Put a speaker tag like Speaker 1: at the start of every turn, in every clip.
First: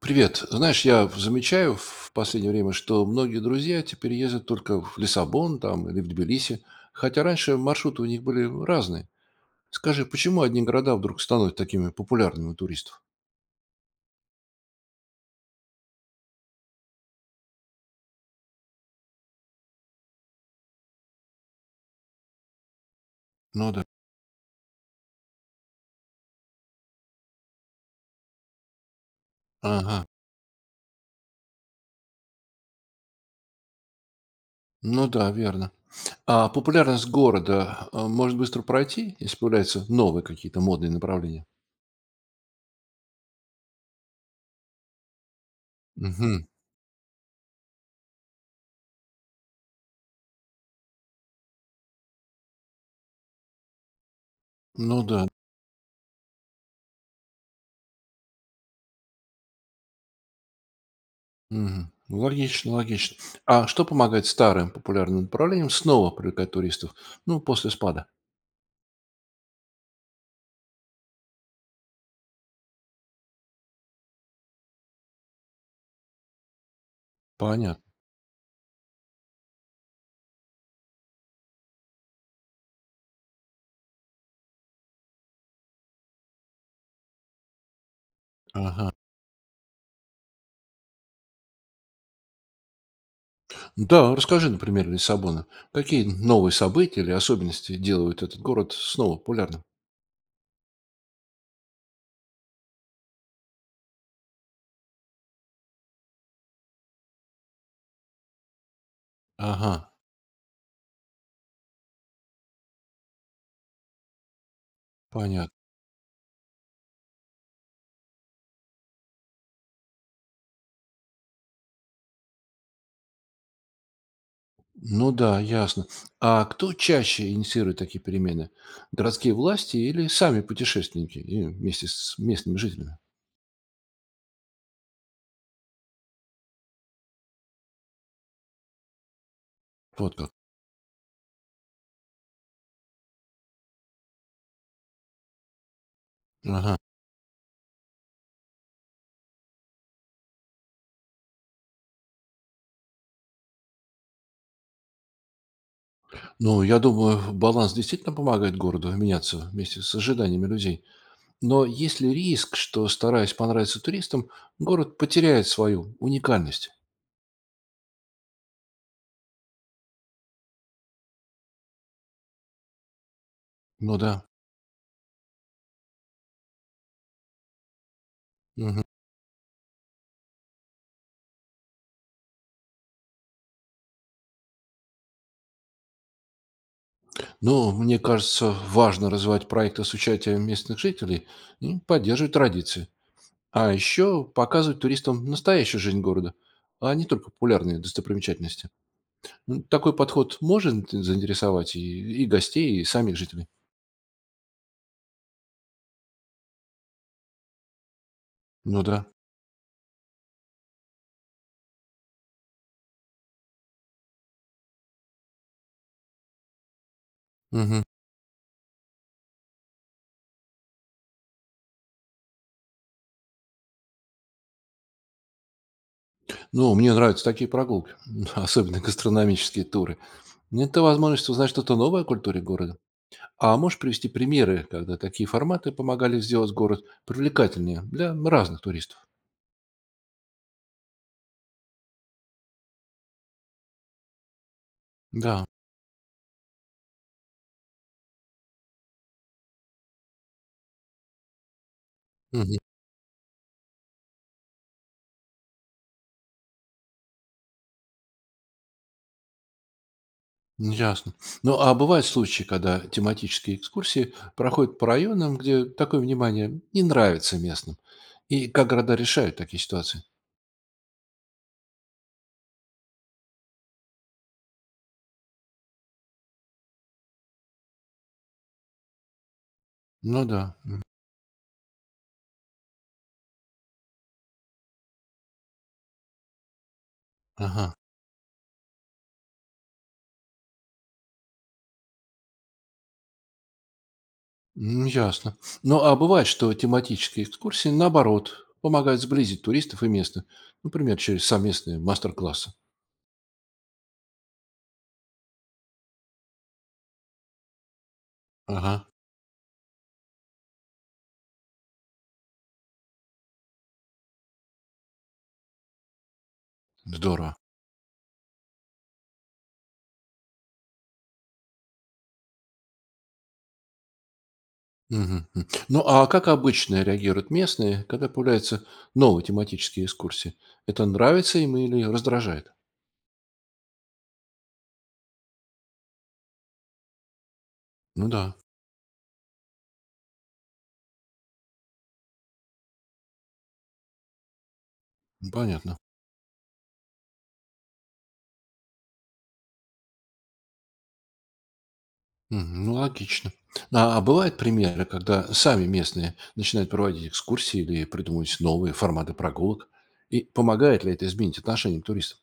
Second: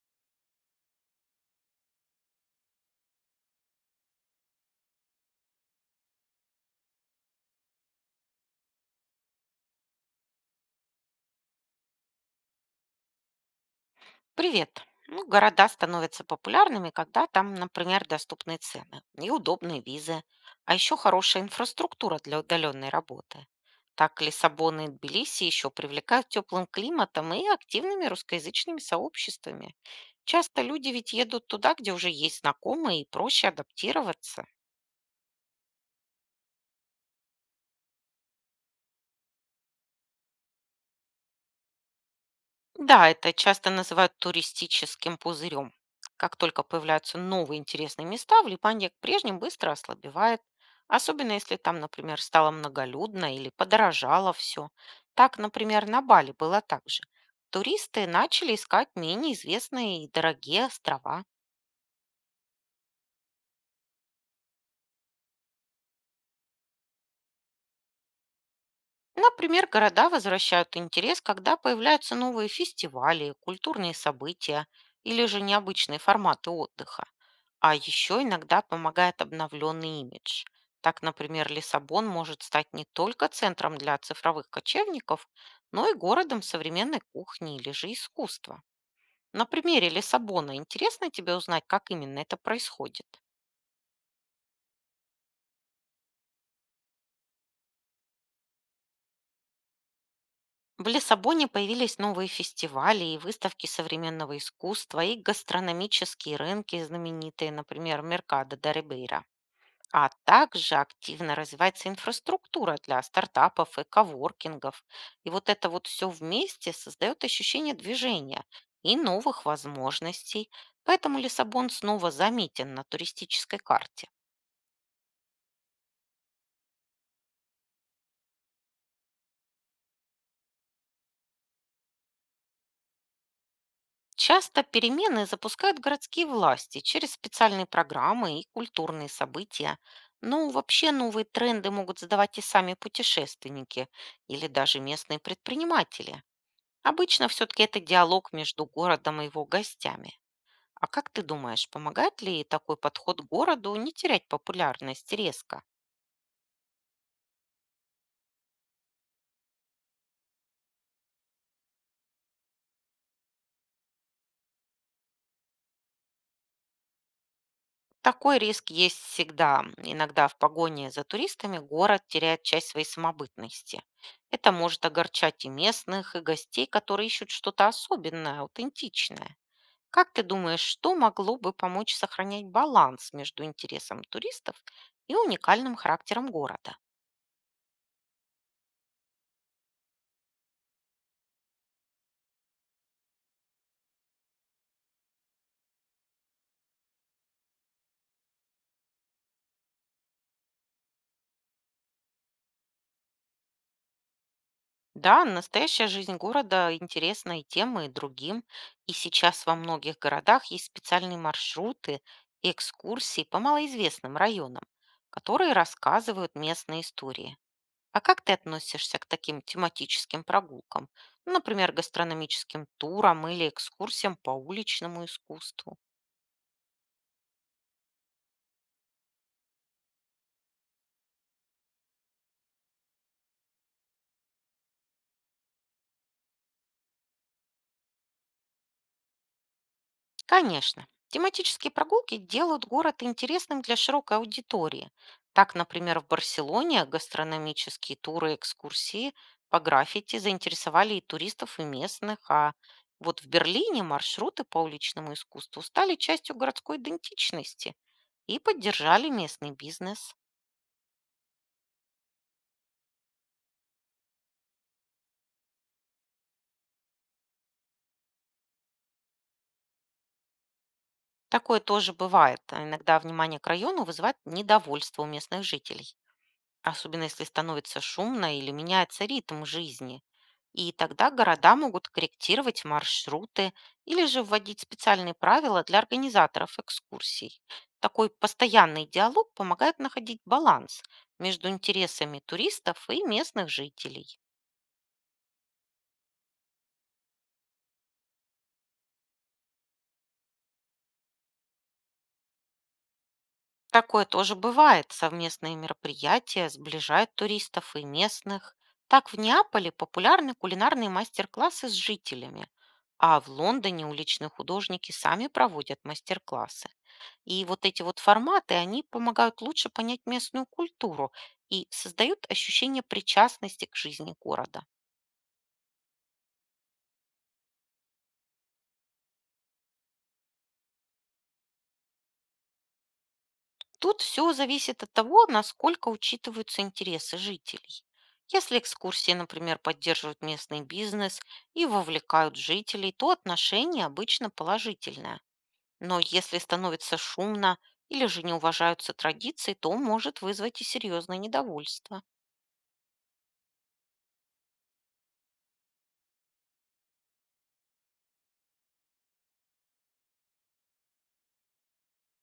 Speaker 1: Привет. Знаешь, я замечаю в последнее время, что многие друзья теперь ездят только в Лиссабон там или в Тбилиси, хотя раньше маршруты у них были разные. Скажи, почему одни города вдруг становятся такими популярными у туристов?
Speaker 2: Привет. Ну, города становятся популярными, когда там, например, доступные цены и удобные визы, а еще хорошая инфраструктура для удаленной работы.
Speaker 1: Ну да.
Speaker 2: Так Лиссабон и Тбилиси еще привлекают теплым климатом и активными русскоязычными сообществами.
Speaker 1: Ага.
Speaker 2: Часто люди ведь едут туда, где уже есть знакомые, и проще адаптироваться.
Speaker 1: Ну да, верно. А популярность города может быстро пройти, если появляются новые какие-то модные направления?
Speaker 2: Да, это часто называют туристическим пузырем. Как
Speaker 1: Угу.
Speaker 2: только появляются новые интересные места, влипание к прежним быстро ослабевает. Особенно если там, например, стало многолюдно или подорожало все.
Speaker 1: Ну да.
Speaker 2: Так, например, на Бали было так же. Туристы начали искать менее известные и дорогие острова.
Speaker 1: Мгм. Логично, логично. А что помогает старым популярным направлениям снова привлекать туристов? Ну, после спада.
Speaker 2: Например, города возвращают интерес, когда появляются новые фестивали, культурные события или же необычные форматы отдыха. А
Speaker 1: Понятно.
Speaker 2: еще иногда помогает обновленный имидж. Так, например, Лиссабон может стать не только центром для цифровых кочевников, но и городом современной кухни или же искусства.
Speaker 1: Ага.
Speaker 2: На примере Лиссабона интересно тебе узнать, как именно это происходит?
Speaker 1: Да, расскажи, например, Лиссабона. Какие новые события или особенности делают этот город снова популярным?
Speaker 2: В Лиссабоне появились новые фестивали и выставки современного искусства и гастрономические рынки, знаменитые, например, Меркадо да Рибейра.
Speaker 1: Ага,
Speaker 2: А также активно развивается инфраструктура для стартапов и коворкингов. И вот
Speaker 1: понятно.
Speaker 2: это вот все вместе создает ощущение движения и новых возможностей. Поэтому Лиссабон снова заметен на туристической карте.
Speaker 1: Ну да, ясно. А кто чаще инициирует такие перемены? Городские власти или сами путешественники и вместе с местными жителями?
Speaker 2: Часто перемены запускают городские власти через специальные программы и культурные события.
Speaker 1: Вот как.
Speaker 2: Ну, вообще новые тренды могут задавать и сами путешественники или даже местные предприниматели.
Speaker 1: Ага.
Speaker 2: Обычно все-таки это диалог между городом и его гостями. А как ты думаешь, помогает ли такой подход городу не терять популярность резко?
Speaker 1: Ну, я думаю, баланс действительно помогает городу меняться вместе с ожиданиями людей. Но есть ли риск, что, стараясь понравиться туристам, город потеряет свою уникальность?
Speaker 2: Такой риск есть всегда. Иногда в погоне за туристами город теряет часть своей самобытности.
Speaker 1: Ну да.
Speaker 2: Это может огорчать и местных, и гостей, которые ищут что-то особенное, аутентичное. Как ты думаешь, что могло бы помочь сохранять баланс между интересом туристов и уникальным характером города?
Speaker 1: Ну, мне кажется, важно развивать проекты с участием местных жителей и поддерживать традиции. А еще показывать туристам настоящую жизнь города, а не только популярные достопримечательности. Ну, такой подход может заинтересовать и гостей, и самих жителей.
Speaker 2: Да, настоящая жизнь города интересна и тем, и другим.
Speaker 1: Ну
Speaker 2: И
Speaker 1: да.
Speaker 2: сейчас во многих городах есть специальные маршруты и экскурсии по малоизвестным районам, которые рассказывают местные истории.
Speaker 1: Мгм.
Speaker 2: А как ты относишься к таким тематическим прогулкам? Ну, например, гастрономическим турам или экскурсиям по уличному искусству?
Speaker 1: Ну, мне нравятся такие прогулки, особенно гастрономические туры. Это возможность узнать что-то новое о культуре города. А можешь привести примеры, когда такие форматы помогали сделать город привлекательнее для разных туристов?
Speaker 2: Конечно. Тематические прогулки делают город интересным для широкой аудитории.
Speaker 1: Да.
Speaker 2: Так, например, в Барселоне гастрономические туры и экскурсии по граффити заинтересовали и туристов, и местных, а
Speaker 1: Мгм.
Speaker 2: вот в Берлине маршруты по уличному искусству стали частью городской идентичности и поддержали местный бизнес.
Speaker 1: Ну, ясно. Ну, а бывают случаи, когда тематические экскурсии проходят по районам, где такое внимание не нравится местным. И как города решают такие ситуации?
Speaker 2: Такое тоже бывает. Иногда внимание к району вызывает недовольство у местных жителей, особенно если становится шумно или меняется ритм жизни.
Speaker 1: Ну да.
Speaker 2: И тогда города могут корректировать маршруты или же вводить специальные правила для организаторов экскурсий.
Speaker 1: Ага.
Speaker 2: Такой постоянный диалог помогает находить баланс между интересами туристов и местных жителей.
Speaker 1: М, ясно. Ну, а бывает, что тематические экскурсии, наоборот, помогают сблизить туристов и местных. Например, через совместные мастер-классы.
Speaker 2: Такое тоже бывает. Совместные мероприятия сближают туристов и местных.
Speaker 1: Ага.
Speaker 2: Так в Неаполе популярны кулинарные мастер-классы с жителями, а в Лондоне уличные художники сами проводят мастер-классы.
Speaker 1: Здорово.
Speaker 2: И вот эти вот форматы, они помогают лучше понять местную культуру и создают ощущение причастности к жизни города.
Speaker 1: Мгм. М. Ну, а как обычно реагируют местные, когда появляются новые тематические экскурсии? Это нравится им или раздражает?
Speaker 2: Тут все зависит от того, насколько учитываются интересы жителей.
Speaker 1: Ну да,
Speaker 2: Если экскурсии, например, поддерживают местный бизнес и вовлекают жителей, то отношение обычно положительное.
Speaker 1: понятно.
Speaker 2: Но если становится шумно или же не уважаются традиции, то может вызвать и серьезное недовольство.
Speaker 1: Мгм. Ну, логично. А бывают примеры, когда сами местные начинают проводить экскурсии или придумывать новые форматы прогулок? И помогает ли это изменить отношение к туристам?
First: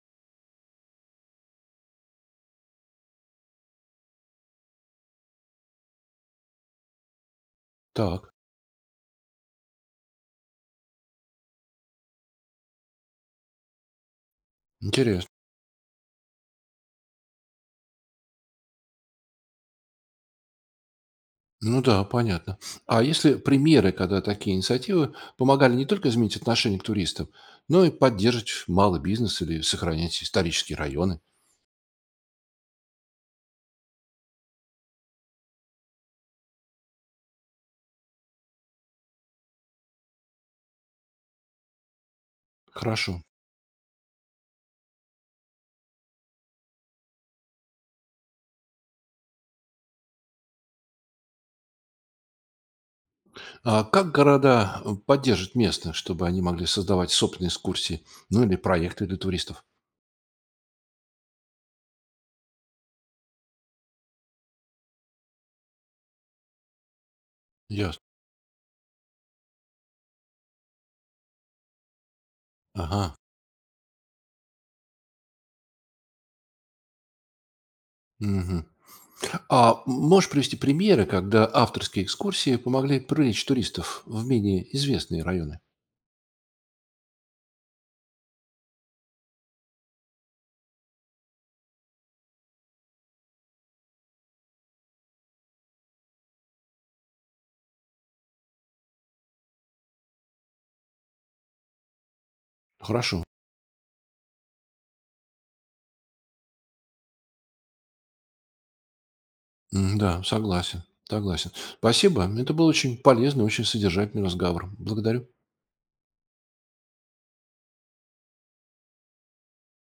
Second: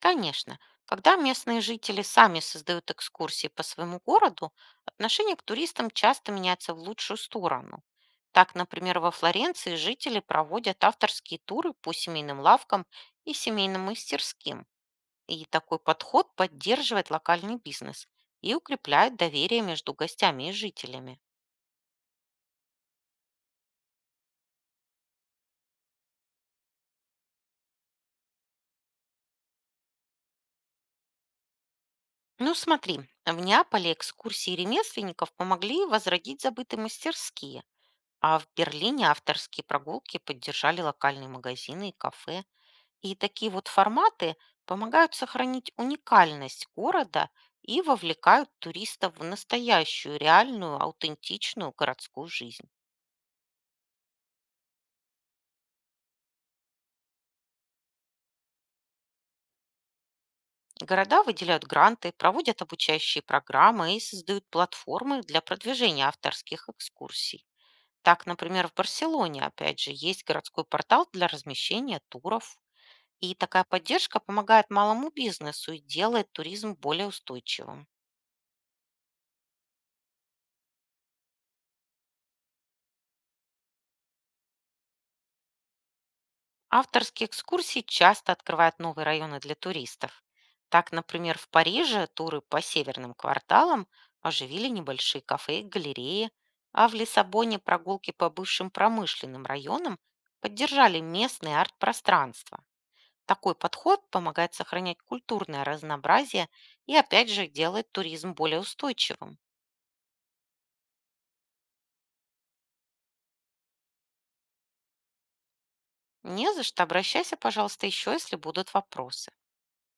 Speaker 2: Конечно, когда местные жители сами создают экскурсии по своему городу, отношение к туристам часто меняется в лучшую сторону.
Speaker 1: Так,
Speaker 2: Так, например, во Флоренции жители проводят авторские туры по семейным лавкам и семейным мастерским.
Speaker 1: интересно.
Speaker 2: И такой подход поддерживает локальный бизнес и укрепляет доверие между гостями и жителями.
Speaker 1: Ну да, понятно. А если примеры, когда такие инициативы помогали не только изменить отношение к туристам, но и поддерживать малый бизнес или сохранять исторические районы?
Speaker 2: Ну смотри, в Неаполе экскурсии ремесленников помогли возродить забытые мастерские, а в Берлине авторские прогулки поддержали локальные магазины и кафе. И
Speaker 1: Хорошо.
Speaker 2: такие вот форматы помогают сохранить уникальность города и вовлекают туристов в настоящую, реальную, аутентичную городскую жизнь.
Speaker 1: А как города поддержат местных, чтобы они могли создавать собственные экскурсии, ну или проекты для туристов?
Speaker 2: Города выделяют гранты, проводят обучающие программы и создают платформы для продвижения авторских экскурсий.
Speaker 1: Ясно.
Speaker 2: Так, например, в Барселоне, опять же, есть городской портал для размещения туров.
Speaker 1: Ага.
Speaker 2: И такая поддержка помогает малому бизнесу и делает туризм более устойчивым.
Speaker 1: Мгм. А можешь привести примеры, когда авторские экскурсии помогли привлечь туристов в менее известные районы?
Speaker 2: Авторские экскурсии часто открывают новые районы для туристов. Так, например, в Париже туры по северным кварталам оживили небольшие кафе и галереи, а в Лиссабоне прогулки по бывшим промышленным районам поддержали местные арт-пространства.
Speaker 1: Хорошо.
Speaker 2: Такой подход помогает сохранять культурное разнообразие и, опять же, делает туризм более устойчивым.
Speaker 1: М, да, согласен. Согласен. Спасибо. Это был очень полезный, очень содержательный разговор. Благодарю.
Speaker 2: Не за что. Обращайся, пожалуйста, еще, если будут вопросы.